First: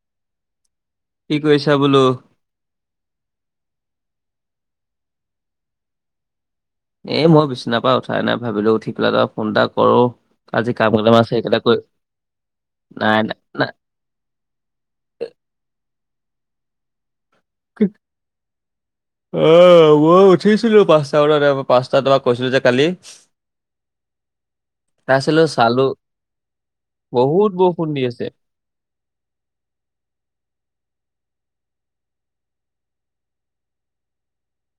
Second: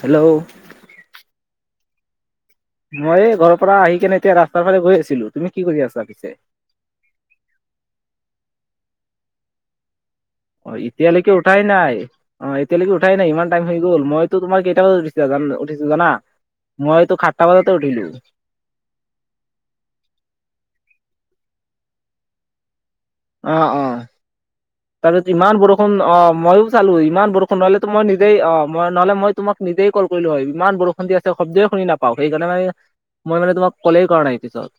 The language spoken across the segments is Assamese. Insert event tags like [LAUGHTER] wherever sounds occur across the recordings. হেল্লো'। কি কৈছা বোলো। মই এই ঘৰৰ পৰা আহি কেনে এতিয়া ৰাস্তাৰ ফালে গৈ আছিলো তুমি কি কৰি আছা পিছে। এ মই বিচনাৰ পৰা উঠাই নাই ভাবিলো উঠি পেলাই তাপা ফোন এটা কৰো। আজি অ কাম কেইটামান আছে এতিয়ালৈকে সেইকেইটা উঠাই কৰি নাই অ এতিয়ালৈকে উঠাই নাই ইমান টাইম হৈ গ'ল মই। তোমাৰ কেইটা বজাত উঠিছা জান উঠিছে জানা মই তো সাতটা বজাতে উঠিলো। অ মই উঠিছিলো পাঁচটা বজাতে পাঁচটা তোমাক কৈছিলো যে কালি। অ অ। তাৰপিছত তাৰপিছলৈ ইমান চালো বৰষুণ অ মইও চালো ইমান বহুত বৰষুণ নহলেতো দি মই আছে। নিজেই অ মই নহলে মই তোমাক নিজেই কল কৰিলো হয়। ইমান বৰষুণ আছে শব্দই শুনি নাপাওঁ, সেইকাৰণেই মই মানে তোমাক কলেই কৰা নাই পিছত।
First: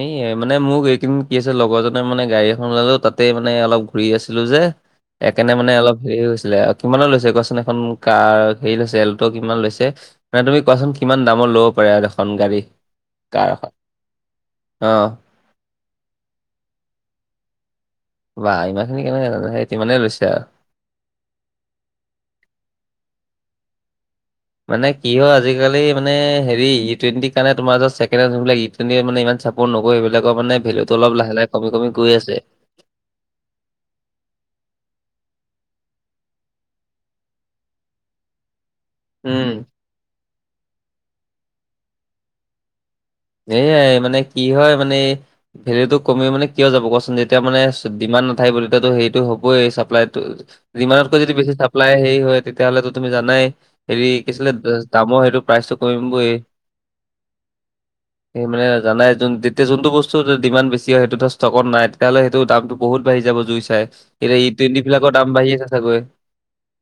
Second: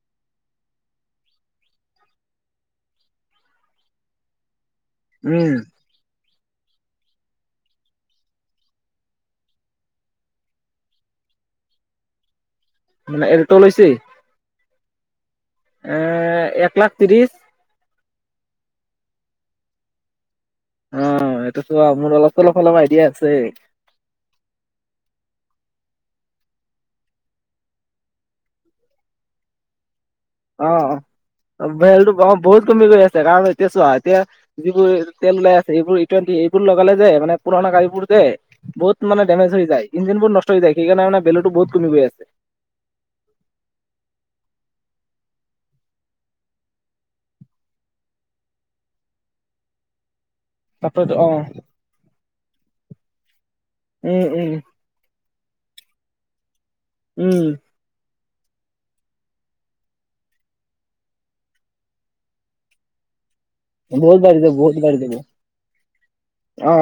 এই মানে মোক এইদিন কি আছে লগৰজনে মানে গাড়ী এখন ওলালো তাতেই মানে অলপ ঘূৰি আছিলো যে। উম একানে মানে অলপ হেৰি হৈছিলে আও। কিমানৰ লৈছে কোৱাচোন এখন কাৰ হেৰি লৈছে এলটো কিমান লৈছে মানে তুমি কোৱাচোন কিমান দামৰ ল'ব পাৰে এয়াত এখন গাড়ী? মানে কাৰ এল্ট এখন লৈছে? অ। এ এক লাখ ত্ৰিছ বাহ ইমান খিনি কেনেকে জানা সেই তিমানে লৈছে আও। অ এইটোতো মোৰ অলপ চলপ অলপ আইডিয়া আছে। মানে কি হয় আজিকালি মানে হেৰি ই টুৱেণ্টিৰ কাৰণে তোমাৰ যে ছেকেণ্ড হেণ্ড হলো লাগে ইট তেনেকে মান ইমান চাপৰ্ট নকৰে, সেইবিলাকৰ মানে অ অ ভেলু টো অলপ লাহে লাহে কমি কমি ভেলটো গৈ অ আছে। বহুত কমি গৈ আছে কাৰণ এতিয়া চোৱা এতিয়া যিবোৰ তেল ওলাই আছে এইবোৰ ইটুৱেণ্টি এইবোৰ লগালে যে মানে পুৰণা গাড়ীবোৰ যে বহুত মানে উম, দেমেজ হৈ যায়, ইঞ্জিন বোৰ নষ্ট হৈ যায় সেইকাৰনে মানে ভেলু টো বহুত কমি গৈ আছে। এয়াই মানে কি হয় মানে ভেলিউটো কমি মানে কিয় যাব কোৱাচোন? যেতিয়া মানে ডিমাণ্ড নাথাকিব তেতিয়াটো সেইটো হ'বই চাপ্লাইটো তাপত ডিমানতকৈ অ যদি বেছি চাপ্লাই হেৰি হয় তেতিয়াহ'লেটো তুমি জানাই হেৰি উম কি আছিলে উম দামৰ সেইটো প্ৰাইচটো কমিমবয়ে। উম, এ মানে জনাই যোন তেতিয়া যোনটো বস্তু ডিমাণ্ড বেছি হয় সেইটোটো ষ্টকত নাই তেতিয়াহ'লে সেইটো দামটো বহুত বাঢ়ি যাব বহুত [UNINTELLIGIBLE] এ এতিয়া বাঢ়ি ই যাব বহুত টুৱেণ্টি বাঢ়ি বিলাকৰ যাব দাম বাঢ়ি আছে চাগৈ? অ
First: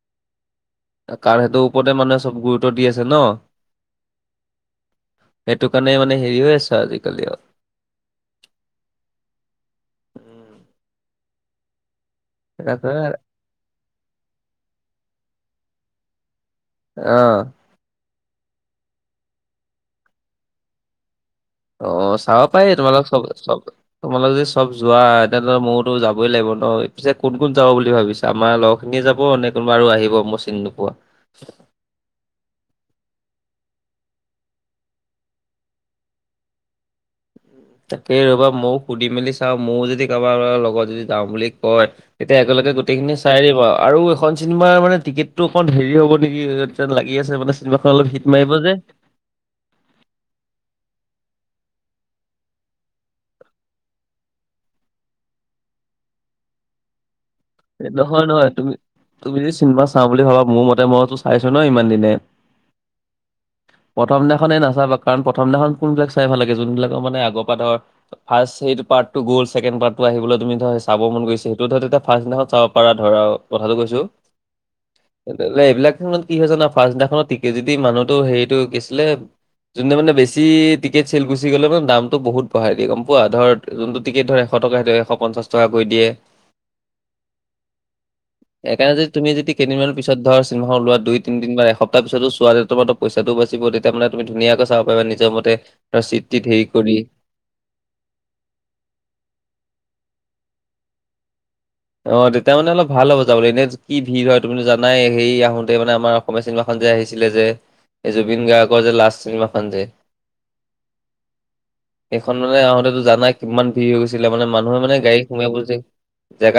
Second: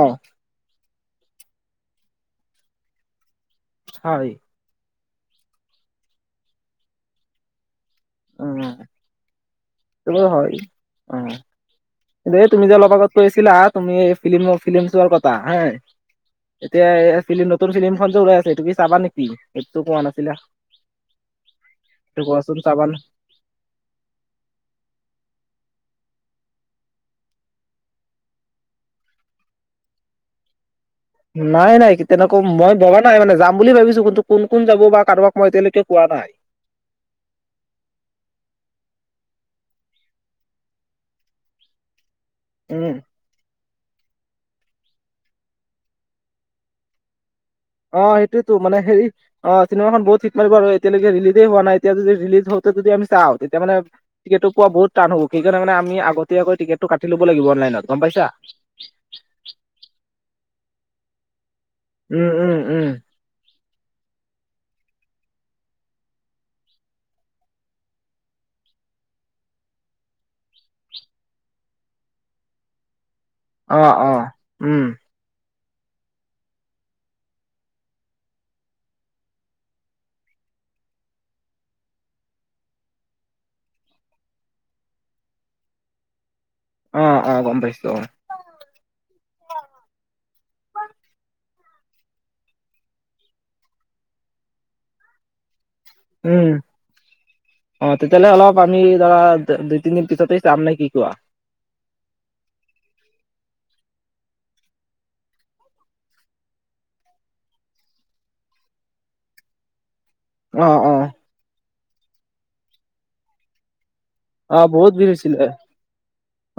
কাৰণ সেইটোৰ ওপৰতে মানুহে চব গুৰুত্ব দি আছে ন? হয়। সেটো কাৰণে মানে হেৰি হৈ আছে আজিকালি অ, উম, তুমিওঁ হয় উম, অহ, যে তুমি যে তাকে, অলপ আগত কৈ আছিলা তুমি ফ্লিমো -ফিলিম চোৱাৰ কথা হে এতিয়া অ এ ফিলিম নতুন ফিলিমখন যে ওলাই আছে এইটো কি চাবা নেকি সেইটোতো কোৱা নাছিলা? অ, এইটো চাব কোৱাচোন পাৰি চাবা নে তোমালোক চব -চব তোমালোকে যদি চব যোৱা তেনেহলে মইওতো যাবই লাগিব ন' পিছে কোন -কোন যাব বুলি ভাবিছে? তে আমাৰ লগৰখিনিয়ে যাব নে কোনোবা আৰু আহিব মই চিনি নোপোৱা? নাই -নাই তেনেকুৱা মই ববা নাই মানে যাম বুলি ভাবিছোঁ কিন্তু কোন -কোন যাব বা কাৰোবাক মই এতিয়ালৈকে কোৱা নাই। তাকেই ৰবা মওঁ সুধি মেলি চাওঁ মওঁ যদি কাৰোবা- কাৰোবা লগত যদি যাওঁ বুলি কয় তেতিয়া একেলগে উম গোটেইখিনিচ চাই দিবা আৰু এইখন চিনেমাৰ মানে টিকেটটো অকণ হেৰি হ'ব নেকি লাগি আছে মানে চিনেমাখন অ, অলপ হিট মাৰিব সেইটোৱেতো যে মানে হেৰি অ, চিনেমাখন বহুত হিট মাৰিব আৰু এতিয়া লৈকে ৰিলিজে হোৱা নাই এতিয়া যদি ৰিলিজ হওঁতে যদি আমি চাওঁ তেতিয়া মানে টিকটটো পোৱা বহুত টান হ'ব সেইকাৰণে আমি আগতীয়া কৈ টিকট টো কাটি লব লাগিব। অনলাইনত এ গম পাইছা। নহয়-নহয় তুমি তুমি যদি চিনেমা চাওঁ বুলি ভাবা মোৰ মতে মইতো চাইছোঁ ন' ইমান দিনে? উম উম উম প্ৰথম দিনাখনে নাচাবা কাৰণ প্ৰথম দিনাখন কোনবিলাক চাই ভাল লাগে যোনবিলাকৰ মানে আগৰ পৰা ধৰ ফাৰ্ষ্ট সেইটো পাটৰ্টো গ'ল ছেকেণ্ড পাটৰ্টো আহিবলৈ তুমি ধৰা চাব মন গৈছে সেইটো ধৰা তেতিয়া ফাৰ্ষ্ট দিনাখন চাব পাৰা ধৰা কথাটো অ কৈছো। অ উম লে এইবিলাকখনত কি হয় জানা ফাৰ্ষ্ট দিনাখনত টিকে যদি মানুহটো হেৰিটো কি আছিলে যোনদিনা মানে বেছি টিকেট চেল গুচি গ'লে মানে দামটো বহুত বঢ়াই দিয়ে গম পোৱা ধৰ যোনটো টিকেট ধৰ এশ টকা সেইটো এশ পঞ্চাশ টকা কৈ দিয়ে অ', অ', গম পাইছো অ। একাৰণে যদি তুমি যদি কেইদিনমানৰ পিছত ধৰ চিনেমাখন উলোৱা দুই, তিনি বা এসপ্তাহ পিছতো চোৱা [UNINTELLIGIBLE] পইচাটো বাচিব তেতিয়া মানে তুমি ধুনীয়াকে চাব পাৰিবা নিজৰ মতে ধৰা চিত- উম টিত হেৰি কৰি। অ, তেতিয়াহ'লে অলপ আমি ধৰা দুই, তিনিদিন পিছতে চাম নে কি কোৱা? অ, তেতিয়া মানে অলপ ভাল হ'ব যাবলে এনে কি ভিৰ হয় তুমিটো জানায় হেই আহোতে মানে আমাৰ অসমীয়া চিনেমাখন যে আহিছিলে যে এ জুবিন গাৰ্গৰ যে লাষ্ট চিনেমাখন যে অ', অ', এইখন মানে আহোতেতো জানাই কিমান ভিৰ হৈ গৈছিলে মানে অ মানুহে বহুত মানে ভিৰ গাড়ী হৈছিলে সোমিয়া বলেজে যে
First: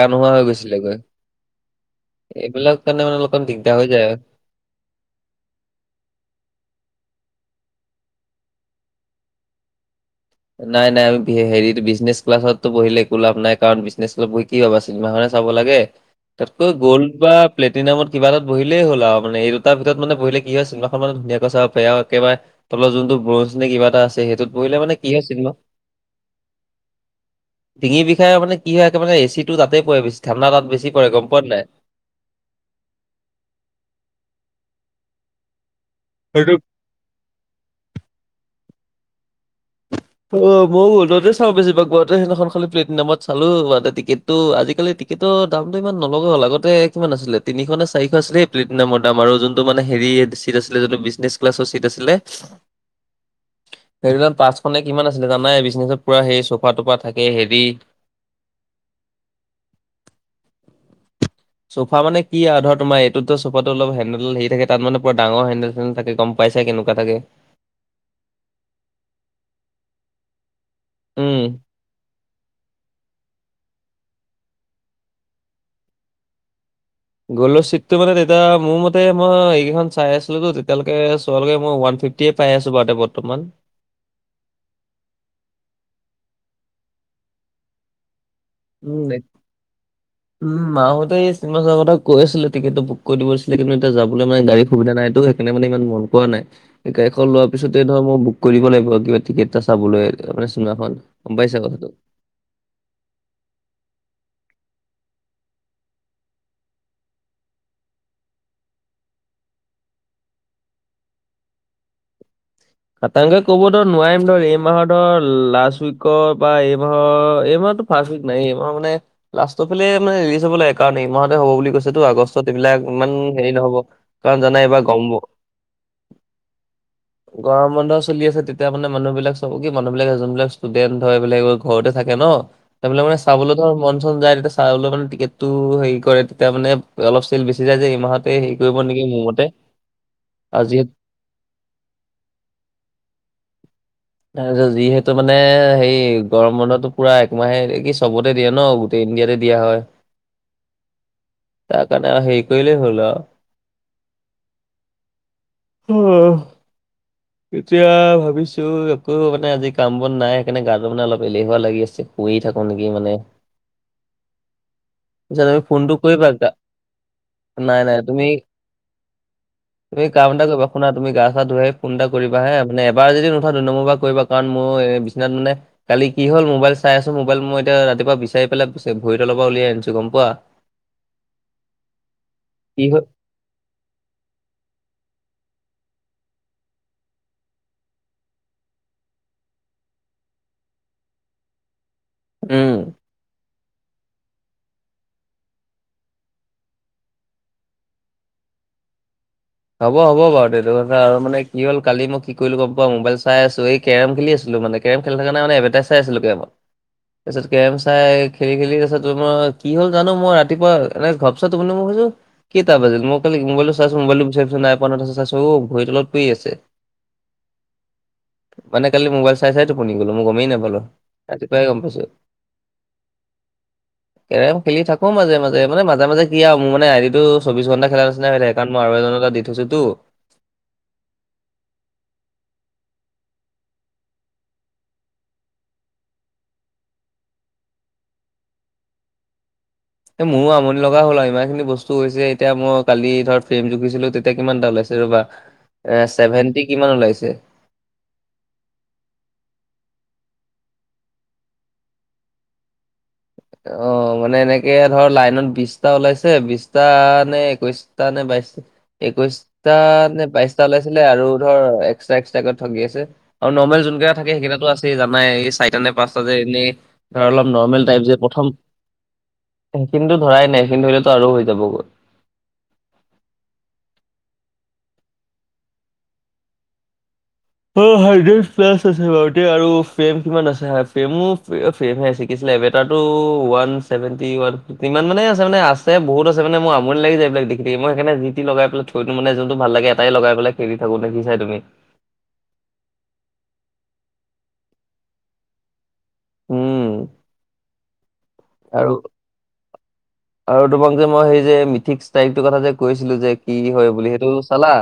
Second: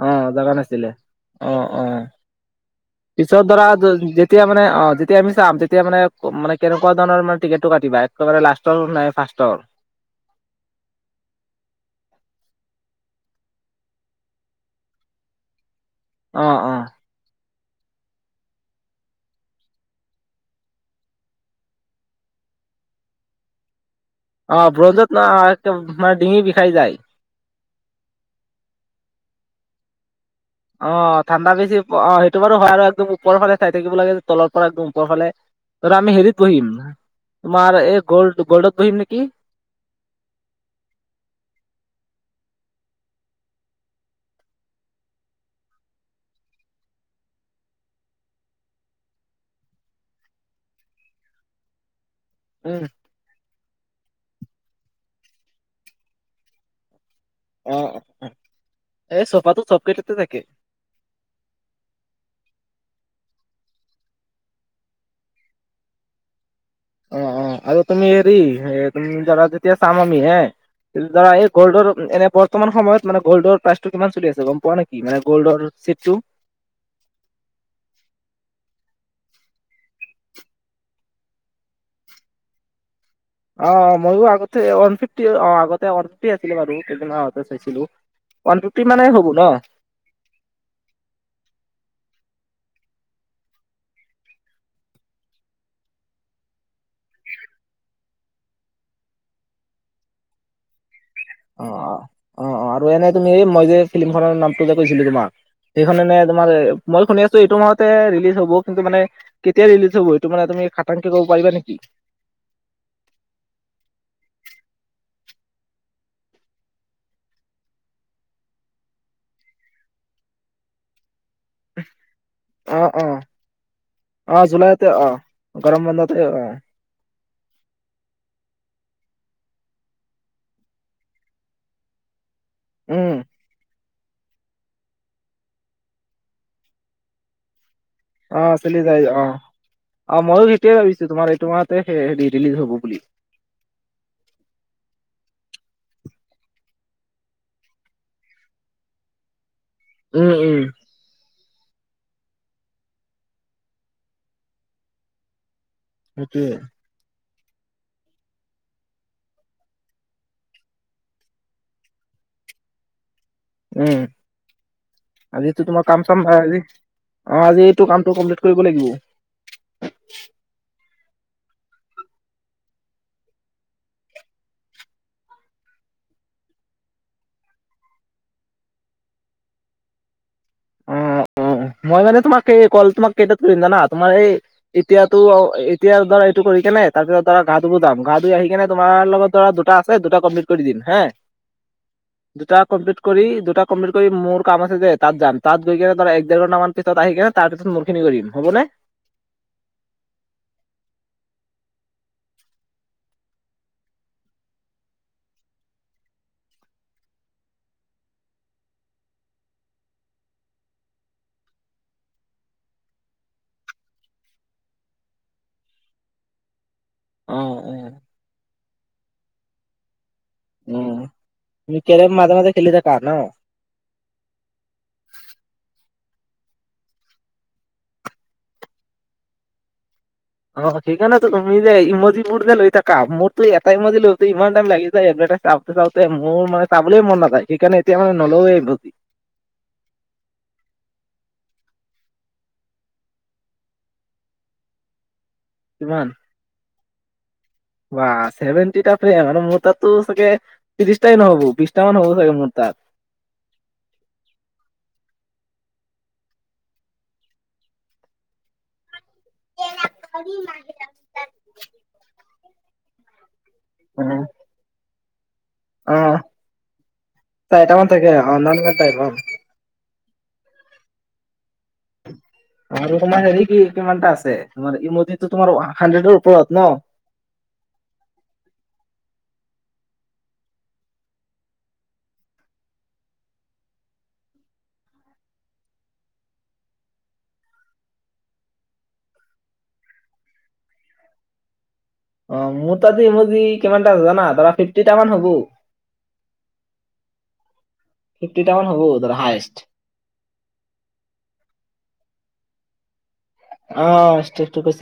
অ, নোহোৱা হৈ জাগা নাছিলে গৈছিলেগৈ। অ', অ', এইবিলাক কাৰণে মানে অলপমান পিছত ধৰা দিগদাৰ হৈ যায় আৰু। [UNINTELLIGIBLE] এতিয়া মানে অ, যেতিয়া আমি চাম তেতিয়া মানে- মানে কেনেকুৱা ধৰণৰ মানে টিকেট টো কাটিবা একেবাৰে লাষ্টৰ নাই ফাৰ্ষ্টৰ? নাই -নাই আৰু হেৰিটো বিজনেচ ক্লাছততো বহিলে একো লাভ নাই কাৰণ বিজনেছ ক্লা [UNINTELLIGIBLE] কি ভাবা চিনেমাখনে চাব লাগে অ তাতকৈ অ গ'ল্ড বা প্লেটিনামত কিবা এটাত বহিলেই হ'ল আও মানে এই দুটা ভিতৰত মানে বহিলে কি হয় চিনেমাখন মান ধুনিয়াকৈ চাব পাৰে আৰু একেবাৰ তলৰ যোনটো ব্ৰঞ্জ নে কিবা ‌এটা আছে সেই টোত বহিলে মানে কি না হয় চিনেমা একে মানে ডিঙি বিষাই যায়। ডিঙি বিষাই মানে কি হয় একে মানে এ চি টো তাতে পৰে বেছি ঠাণ্ডা তাত বেছি অ, পৰে গম পোৱা নে ঠাণ্ডা নাই? বেছি অ, সেইটো বাৰু হয় আৰু একদম ওপৰ ফালে চাই থাকিব লাগে তলৰ পৰা একদম ওপৰ ফালে। ধৰা আমি হেৰিত সেইটো বহিম তোমাৰ এ গল্ড -গল্ডত বহিম নেকি? অ, ময়ো হলতে চাওঁ বেছিভাগ গুৱাতে সেইদিনাখন খালি প্লেটিনামত চালো [UNINTELLIGIBLE] এটা টিকেট ত' আজিকালি টিকেটৰ দামটো ইমান নলগা হ'ল আগতে কিমান আছিলে তিনিশ নে চাৰিশ আছিলে সেই প্লেটিনামৰ দাম আৰু যোনটো মানে হেৰি চিট আছিলে যোনটো মানে বিজনেচ ক্লাছৰ চিট আছিলে উম। সেই পাছখনে কিমান আছিলে জানাই বিজনেত, পুৰা সেই চোফা টোফাত তাকে হেৰি অঁ, এই চোফাটো চব কেইটাতে থাকে [INAUDIBLE] চোফা মানে কি আও ধৰ তোমাৰ এইটোতো চোফাটো অলপ হেডেল হেৰি থাকে, তাত মানে ডাঙৰ হেন্দেল চেণ্ডেল থাকে গম পাইছে কেনেক কা অ থাকে। অ আৰু তুমি হেৰি এ, ‌ তুমি ধৰা যেতিয়া চাম আমি হে, ধৰা উম এই গ'ল্ডৰ এনে প বৰ্তমান সময় মানে গ'ল্ডৰ প্ৰাইচটো কিমান চলি আছে গম পোৱা নেকি? মানে গ'ল্ডৰ ছেটটো গল্ডৰ চেটটো মানে তেতিয়া মোৰ মতে মই এইকেইখন চাই আছিলো তেতিয়ালৈকে চোৱালৈকে মই ওৱান ফিফটি টি এ পাই আছো বাৰু বৰ্তমান অ ময়ো আগতে ওৱান ফিফটি অ আগতে ওৱান ফিফটি আছিলে বাৰু কেইদিন মান আগতে চাইছিলো। ওৱান ফিফটি মানে, উম হ'ব ন? উম মাহ‌তে এই চিনমা চোৱা কথা কৈ আছিলে টিকেটো বুক দিব কৈছিলে‌ কিন্তু এতিয়া যাবলৈ মানে গাড়ীৰ সুবিধা নাই টো তেনে মানে ইমান মন কৰা নাই। গাড়ীখন লোৱাৰ পিছতে ধৰ মই বুক কৰিব লাগিব, কিবা টিকেট এটা চাবলৈ মানে চিনেমাখন। গম পাইছা অঁ কথাটো। অঁ। অঁ আৰু এনে তুমি মই যে ফিল্মখনৰ নামটো যে কৈছিলো তোমাক সেইখন মানে তোমাৰ মই শুনি আছো এইটো মাহতে ৰিলিজ হব কিন্তু মানে কেতিয়া ৰিলজ হব সেইটো মানে তুমি খাংতাংকে কব পাৰিবা নেকি? খাতাংকে কব ধৰ নোৱাৰিম নহয় এই মাহৰ ধৰ লাষ্ট উইকৰ বা এই মাহৰ এই মাহৰ ফাৰ্ষ্ট উইক নায়েই এইমাহৰ মানে লাষ্টৰ ফালে মানে ৰিলিজ হব লাগে কাৰণ মাহতে হ'ব বুলি কৈছেতো আগষ্টত অ এইবিলাক অ ইমান হেৰি নহব অ কাৰণ জানা জুলাইতে এইবাৰ অ গৰম গৰম বন্ধ থ গৰম বন্ধ চলি আছে। তেতিয়া মানে মানুহবিলাক চব কি মানুহবিলাক যোনবিলাক ষ্টুডেণ্ট হয় এইবিলাক ঘৰতে থাকে ন? সেই বিলাক উম মানে চাবলৈ ধৰ মন চন যায় এনে চাই হলে মানে টিকেট টো হেৰি কৰে তেতিয়া মানে অলপ চেল বেছি যায় যে এই মাহত অ চলি যায় অঁ, অঁ মইয়ো আৰু সেইতোৱেই যিহেতু ভাবিছো তোমাৰ এইটো মাহতে হেৰি ৰিলিজ হ'ব বুলি। তাৰ পিছত যিহেতু মানে হেৰি গৰম বন্ধটো পুৰা একমাহে কি, চবতে দিয়ে ন? গোতেই ইণ্ডিয়াতে দিয়া হয় উম উম। তাৰ কাৰণে আৰু হেৰি কৰিলেই হ'ল আৰু উম। সেইটোৱে। এতিয়া ভাবিছো একো মানে আজি কাম বন নাই সেইকাৰণে গা মানে অলপ এলেহুৱা লাগি আছে। শুই থাকো নেকি মানে উম। পিছত তুমি আজিটো তোমাৰ ফোনটো কাম চাম কৰিবা নাই গা- আজি অঁ আজি নাই নাই কামটো তুমি কমপ্লিট কৰিব লাগিব। তুমি কাম এটা কৰিবা শুনা তুমি গা চা ধুই আহি ফোন এটা কৰিবা হে মানে এবাৰ যদি নুঠাও দুই নম্বৰ বাৰ কৰিবা কাৰণ মোৰ বিচনাত মানে কালি কি হল মোবাইল চাই আছো মোবাইল মই এতিয়া ৰাতিপুৱা বিচাৰি পেলাই ভৰি তলৰ পৰা উলিয়াই আনিছো গম পোৱা। অ অ মই মানে তোমাক এই কি কল হ'ল তোমাক কেইটাত কৰিম জানা তোমাৰ এই এতিয়াতো এতিয়া ধৰা এইটো কৰি কেনে তাৰপিছত ধৰা গা ধুব যায গা ধুই আহি কিনে তোমাৰ লগত ধৰা দুটা দুটা কমপ্লিট কৰি দিম হে। [INAUDIBLE] দুটা কমপ্লিট কৰি দুটা কমপ্লিট কৰি মোৰ কাম আছে যে তাত যাম। তাত গৈ কিনে ধৰা এক দেৰ ঘণ্টামান পিছত আহি কেনে তাৰপিছ মোৰ খিনি কৰিম হবনে? হ'ব হ'ব বাৰু এইটো কথা আৰু মানে কি হ'ল কালি মই কি কৰিলো গম পোৱা মোবাইল চাই আছো এই কেৰম খেলি আছিলো মানে, কেৰম খেলি থাকা নাই মানে এডৰ্ভাটাইজ চাই আছিলো কেৰমত তাৰপিছত কেৰম চাই খেলি খেলি তাৰপিছতো কি হল জানো মই ৰাতিপুৱা এনে ঘপছা টোপনি মই ভাবিছোঁ কেইটা বাজিল, মই কালি মোবাইলটো চাইছো মোবাইলটো বিচাৰি ফুৰিছোঁ নাই পোৱা নহয় তাৰ পাছত চাইছো অ ভৰিৰ তলত পৰি আছে। অঁ অঁ মানে কালি মোবাইল চাই চাই টোপনি গলো মই গমেই নাপালো। উম ৰাতিপুৱাহে গম তুমি পাইছো। কেৰম মাজে মাজে খেলি থাকা ন? কেৰম খেলি থাকো মাজে মাজে মানে মাজে মাজে কি আৰু মোৰ মানে আই দিটো চৌবিশ ঘণ্টা খেলা নিচিনা হৈ থাকে কাৰণ মই আৰু এজনৰ তাত দি- থৈছো টো। অ সেইকাৰণেতো তুমি যে ইমজিবোৰ যে লৈ থাকা, মোৰতো এটা ইমজি লৈ থাকোতে ইমান টাইম লাগি যায় এডৰ্ভাটাইজ চাও চাওঁতে মোৰ মানে চাবলৈ মন নাযায় সেইকাৰণে, এতিয়া মানে নলয়ে সেইবোত। এ মোৰো আমনি লগা হ'ল আৰু ইমান খিনি বস্তু হৈছে এতিয়া মই কালি ধৰ ফ্ৰেম জুখিছিলো তেতিয়া কিমানটা ওলাইছ- যে ৰবা এ চেভেণ্টি কিমান ওলাইছে। ৱা চেভেনটিটা ফ্ৰেম আৰু মোৰ তাতটো চাগে ত্ৰিশটাই নহব বিশটা মান হব চাগে মোৰ তাত। অ মানে এনেকে ধৰ লাইনত বিশটা ওলাইছে বিশটা নে একৈশ টা নে বাইশ একৈশ টা নে বাইশটা ওলাইছিলে আৰু ধৰ এক্সট্ৰা এক্সট্ৰাকে ঠগি আছে। আৰু নৰ্মেল যোন কেইটা থাকে সেইকেইটাতো আছে জানাই এই চাৰিটা নে অ পাঁচটা যে এনেই ধৰ অলপ নৰ্মেল চাৰিটামান টাইপ থাকে যে প- অ নন মেল টাইপ অ। সেইখিনিতো ধৰাই নাই সেইখিনি ধৰিলেতো আৰু হৈ যাব গৈ। আৰু তোমাৰ হেৰি কি কিমানটা আছে তোমাৰ ইমজিটো তোমাৰ হানড্ৰেডৰ ওপৰত ন? অহ হানড্ৰেড প্লাছ আছে বাৰু দিয়া আৰু ফ্ৰেম কিমান আছে ফ্ৰেমো ফ্ৰে- সেভাই ছিকিছিলে এবেটাৰ টো ওৱান চছেভেনটি ওৱান। ইমান মানে আছে মানে আছে বহুত আছে মানে মোৰ আমনি লাগি যায় এইবিলাক দেখি মই সেইকাৰনে যিটি লগাই পেলাই থ- থৈটো মানে যোনটো ভাল লাগে এটাই লগাই পেলাই খেলি থাকো দেখিছাই তুমি। অ মোৰ তাটো মোৰ কিমানটা জানা ধৰা ফিফটি টা মান হবো। উম ফিফটি টা মান হ'ব আৰু ধৰা হায়েষ্ট। আৰু তোমাক যে মই সেই যে মিথিক্ তাইপটোৰ কথা যে কৈছিলো যে কি হয় বুলি সেইটো চালা?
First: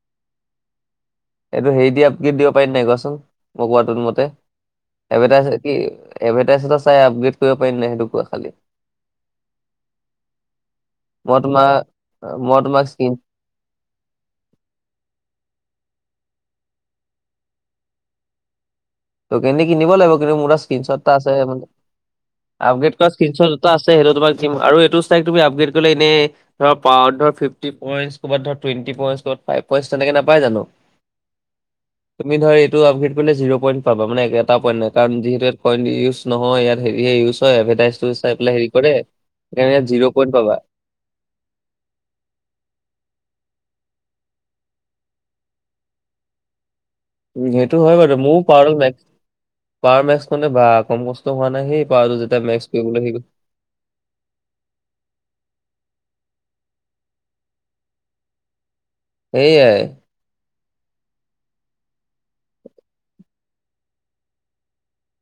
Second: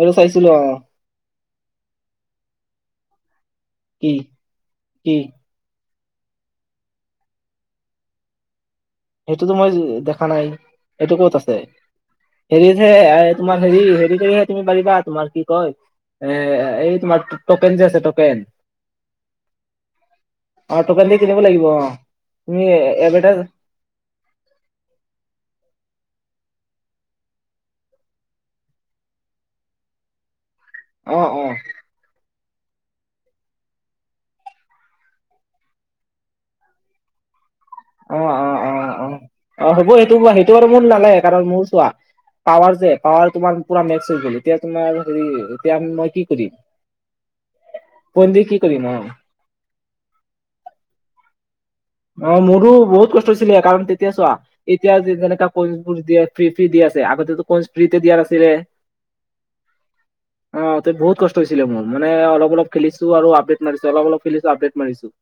এইটো চাইছিলো অ। এইটো হেৰি দি আপগ্ৰেড দিব পাৰিম নাই কোৱাচোন মই কোৱাটো কি মতে? কি এভেদাইছ কি এডভাৰ্টাইজ এটা চাই আপগ্ৰেড কৰিব পাৰিম নাই সেইটো কোৱা খালি? সেইটোতো মই দেখা নাই এইটো কত মই আছে তোমাৰ মই হেৰিত তোমাক হে স্ক্ৰীন এয়াইত তোমাৰ হেৰি হেৰি কৰিহে তুমি পাৰিবা তোমাৰ কি কয় এ এই তোমাৰ টকেন যে আছে টকেন টকেন দি কিনিব লাগিব কিন্তু মোৰ অ স্ক্ৰীনশ্বট টকেন এটা দি আছে কিনিব মানে লাগিব অ তুমি আপগ্ৰেড কৰা এডভাৰটাইজ স্ক্ৰীনশ্বট। টা আছে সেইটো তোমাক দিম আৰু এইটোস্থাইক তুমি আপগ্ৰেট কৰিলে এনে ধৰ পাৱাৰ ফিফটি পইন্টচ কবাত ধ টুৱেটি পইণ্টচ ফাইভ পইন্ট তেনেকে নাপাই জানো। অ অ। তুমি ধৰা এইটো আপগ্ৰেড কৰিলে জিৰ পইণ্ট পাবা মানে এটা পইণ্ট নাই কাৰণ যিহেতু ইয়াত ইউজ নহয় ইয়াত হেৰি ইউছ হয় এভাৰটাইজ টো অ অ চাই পেলাই হেৰি কৰে সেকানে এয়াত জিৰ' পইণ্টচ পাবা। মন নালাগে কাৰণ মোৰ চোৱা পাৱাৰ যে পাৱাৰ তোমাৰ পুৰা মেক্স হৈ গল এতিয়া তোমাৰ হেৰি এতিয়া মই কি কৰি- উ সেইটো হয় বাৰু মোও পাৱাৰ কৰিম অ মেক্স পাৱাৰ মেক্স খনে বা কম কষ্ট হোৱা নাই সে। পাওতো যেতিয়া মেক্স কৈবলে হৈ গ'ল। ছিলে কাৰণ তেতিয়া চোৱা এতিয়া যেনেকা কৰ্চবোৰ দিয়ে, ফ্ৰী ফ্ৰী দি আছে আগতেটো কৰ্চ ফ্ৰীতে দিয়া নাছিলে। সেয়াই। অ তই বহু কষ্ট হৈছিলে মোৰ মানে অলপ অলপ খেলিছো আৰু আপডেট মাৰিছো অলপ অলপ খেলিছো আপডেট মাৰিছো।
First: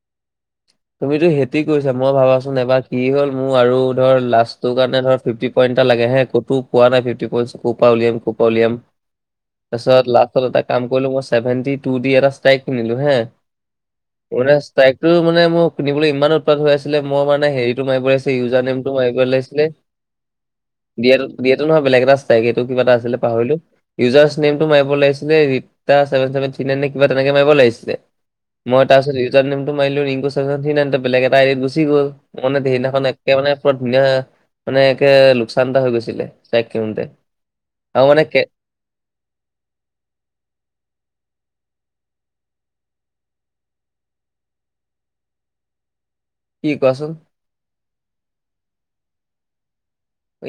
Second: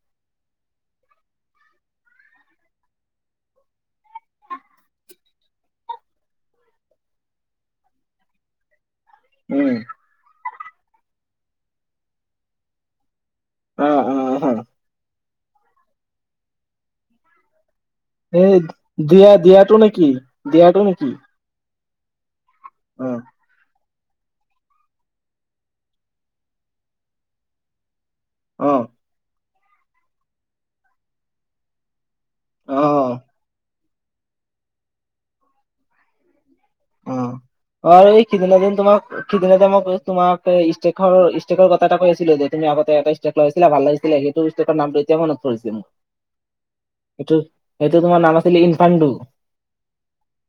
তুমিতো সেতি কৈছা মই ভাবাচোন এবাৰ কি হ'ল মোৰ আৰু ধৰ লাষ্টটোৰ কাৰণে ধৰ ফিফটি পইণ্ট এটা লাগে হে ক'তো পোৱা নাই ফিফটি পইণ্টছ কপা উলিয়াম কপা উলিয়াম। উম তাছত লাখখলত এটা কাম কৰিলো মই চছেভেনটি টু দি এটা ষ্ট্ৰাইক কিনিলো হে অ অ। অ অৰুনা ষ্টাইকটো মানে মোৰ শুনিবলৈ ইমান উৎপাত হৈ আছিলে মোৰ মানে হেৰিটো মাৰিবলে ঠি এই ইউজাৰ নেমটো মাৰিব দিয়া লাইছিলে দিয়াটো নেকি দিয়াটো নেকি দিয়াত বিয়েটো নহয় বেলেগ এটা ষ্টাইক এইটো কিবা এটা অ আছিলে পাহৰিলো ইউজাৰ্চ নেমটো মাৰিব লাগিছিলে Rita seven seven three nine নে কিবা তেনেকে মাৰিব লাগিছিলে অ মই তাৰপিছত ইউজাৰ নেমটো মাৰিলো ৰিংকু ছেভেনত থ্ৰী নাইনটোত কিন্তু বেলেগ এটা আইডিত গুচি গ'ল মানে সেই অ অ সেইদিনাখন একে মানে পুৰা ধুনীয়া মানে একে লোকচান এটা হৈ গৈছিলে তাইক অ আৰু এই সিদিনা দিন তোমাক সিদিনাতে মোক তোমাক ষ্টেকৰ ষ্টেকৰ কথা এটা কৈছিলো যে তুমি আগতে এটা ষ্টেক লগাইছিলা ভাল লাগি ছিলে সেইটো ষ্টেকৰ নামটো এতিয়া মনত পৰিছে মোৰ কি কোৱাচোন তো সেইটো তোমাৰ নাম আছিলে ইনপাণ্ডু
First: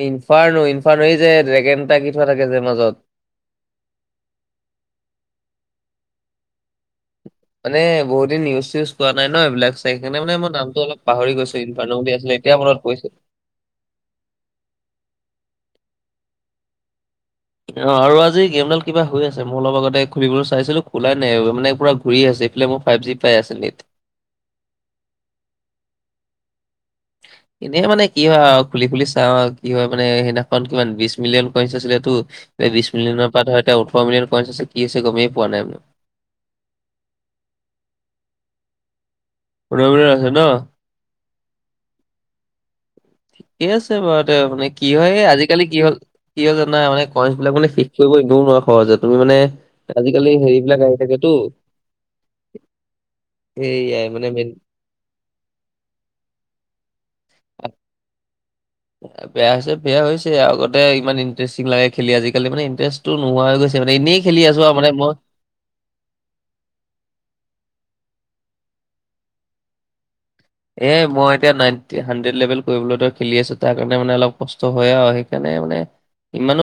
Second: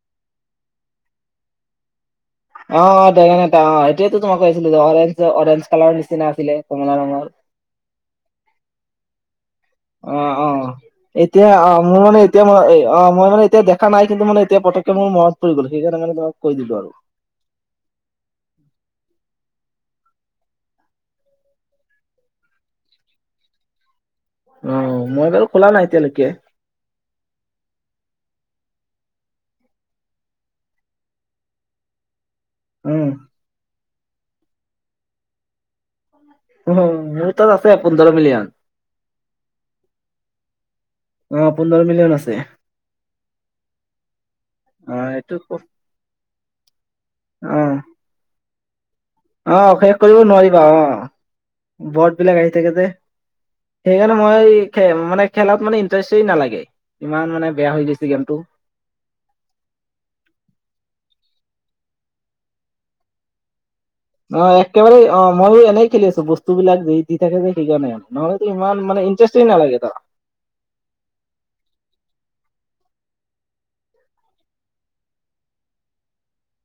ইনফাৰনো ইনফাৰনো এই যে ড্ৰেগেনটা কি অ অ ড্ৰেগন এটা সেইটোৱে তোমাক কৈ অছিলো অৰেঞ্জ অৰেঞ্জ কালাৰৰ নিচিনা আছিলে কমলা ৰঙৰ মানে বহুত দিন ইউজ চিউজ পোৱা নাই ন এইবিলাক চাই সেইকাৰণে অ মানে অ মই নামটো অলপ পাহৰি এতিয়া গৈছো অ ইনফাৰ্নো মোৰ বুলি মানে আছিলে এতিয়া মনত মই অ পৰিছে। মই মানে এতিয়া দে খা নাই কিন্তু মানে এতিয়া পতককে মোৰ মনত পৰি গ'ল আৰু সেইকানে মানে তোমাক কৈ দিলো আৰু অ আৰু আজি গেমডাল কিবা হৈ আছে মই অলপ আগতে খুলিবলৈ চাইছিলো খোলাই নাই মানে পুৰা ঘূৰি আছে এইফালে মোৰ ফাইভ জি পাই আছে নেট অ মই বাৰু খোলা নাই এতিয়ালৈকে এনেই মানে কি হয় আও খুলি খুলি চাওঁ আৰু কি হয় মানে সেইদিনাখন কিমান বিশ মিলিয়ন কইনচ আছিলেতো এই বিশ উম। মিলিয়নৰ পৰা ধৰ এতিয়া ওঠৰ মিলিয়ন কইঞ্চ আছে কি আছে গমেই পোৱা নাই মই হু হু মোৰ তাত আছে পোন্ধৰ মিলিয়ন পোন্ধৰ মিলিয়ন আছে ন অ পোন্ধৰ মিলিয়ন আছে ঠিকে আছে বাৰু তে মানে কি অ হয় এইটো অ আজিকালি কি হ'ল কি হল জানা মানে কইঞ্চ বিলাক মানে শি কৰিব নিদিও নোৱাৰা সহজতে তুমি মানে অ শেষ কৰিব আজিকালি হেৰি নোৱাৰিবা বিলাক অ আহি থাকেতো বট বিলাক আহি থাকে যে সেইয়াই সেইকাৰণে মানে মই মেইন মানে খেলাত মানে ইণ্টাৰেষ্টেই নালাগে ইমান মানে বেয়া হৈ গৈছে গেমটো বেয়া হৈছে বেয়া হৈছে আগতে ইমান ইণ্টাৰেষ্টিং লাগে খেলি আজিকালি মানে ইণ্টাৰেষ্টটো নোহোৱা হৈ গৈছে মানে এনে অহ একেবাৰে অ ময়ো এনেই খেলি আছো বস্তুবিলাক যদি দি থাকে যে সেইকাৰণে নহলেতো ইমান মানে ইণ্টাৰেষ্টেই নালাগে তাৰ এ মই এতিয়া নাইনটি হাড্ৰেড লেভেল কৰিবলৈ খেলি আছো তাৰ কাৰণে মানে অলপ কষ্ট হয় আৰু সেইকাৰণে মানে ইমানো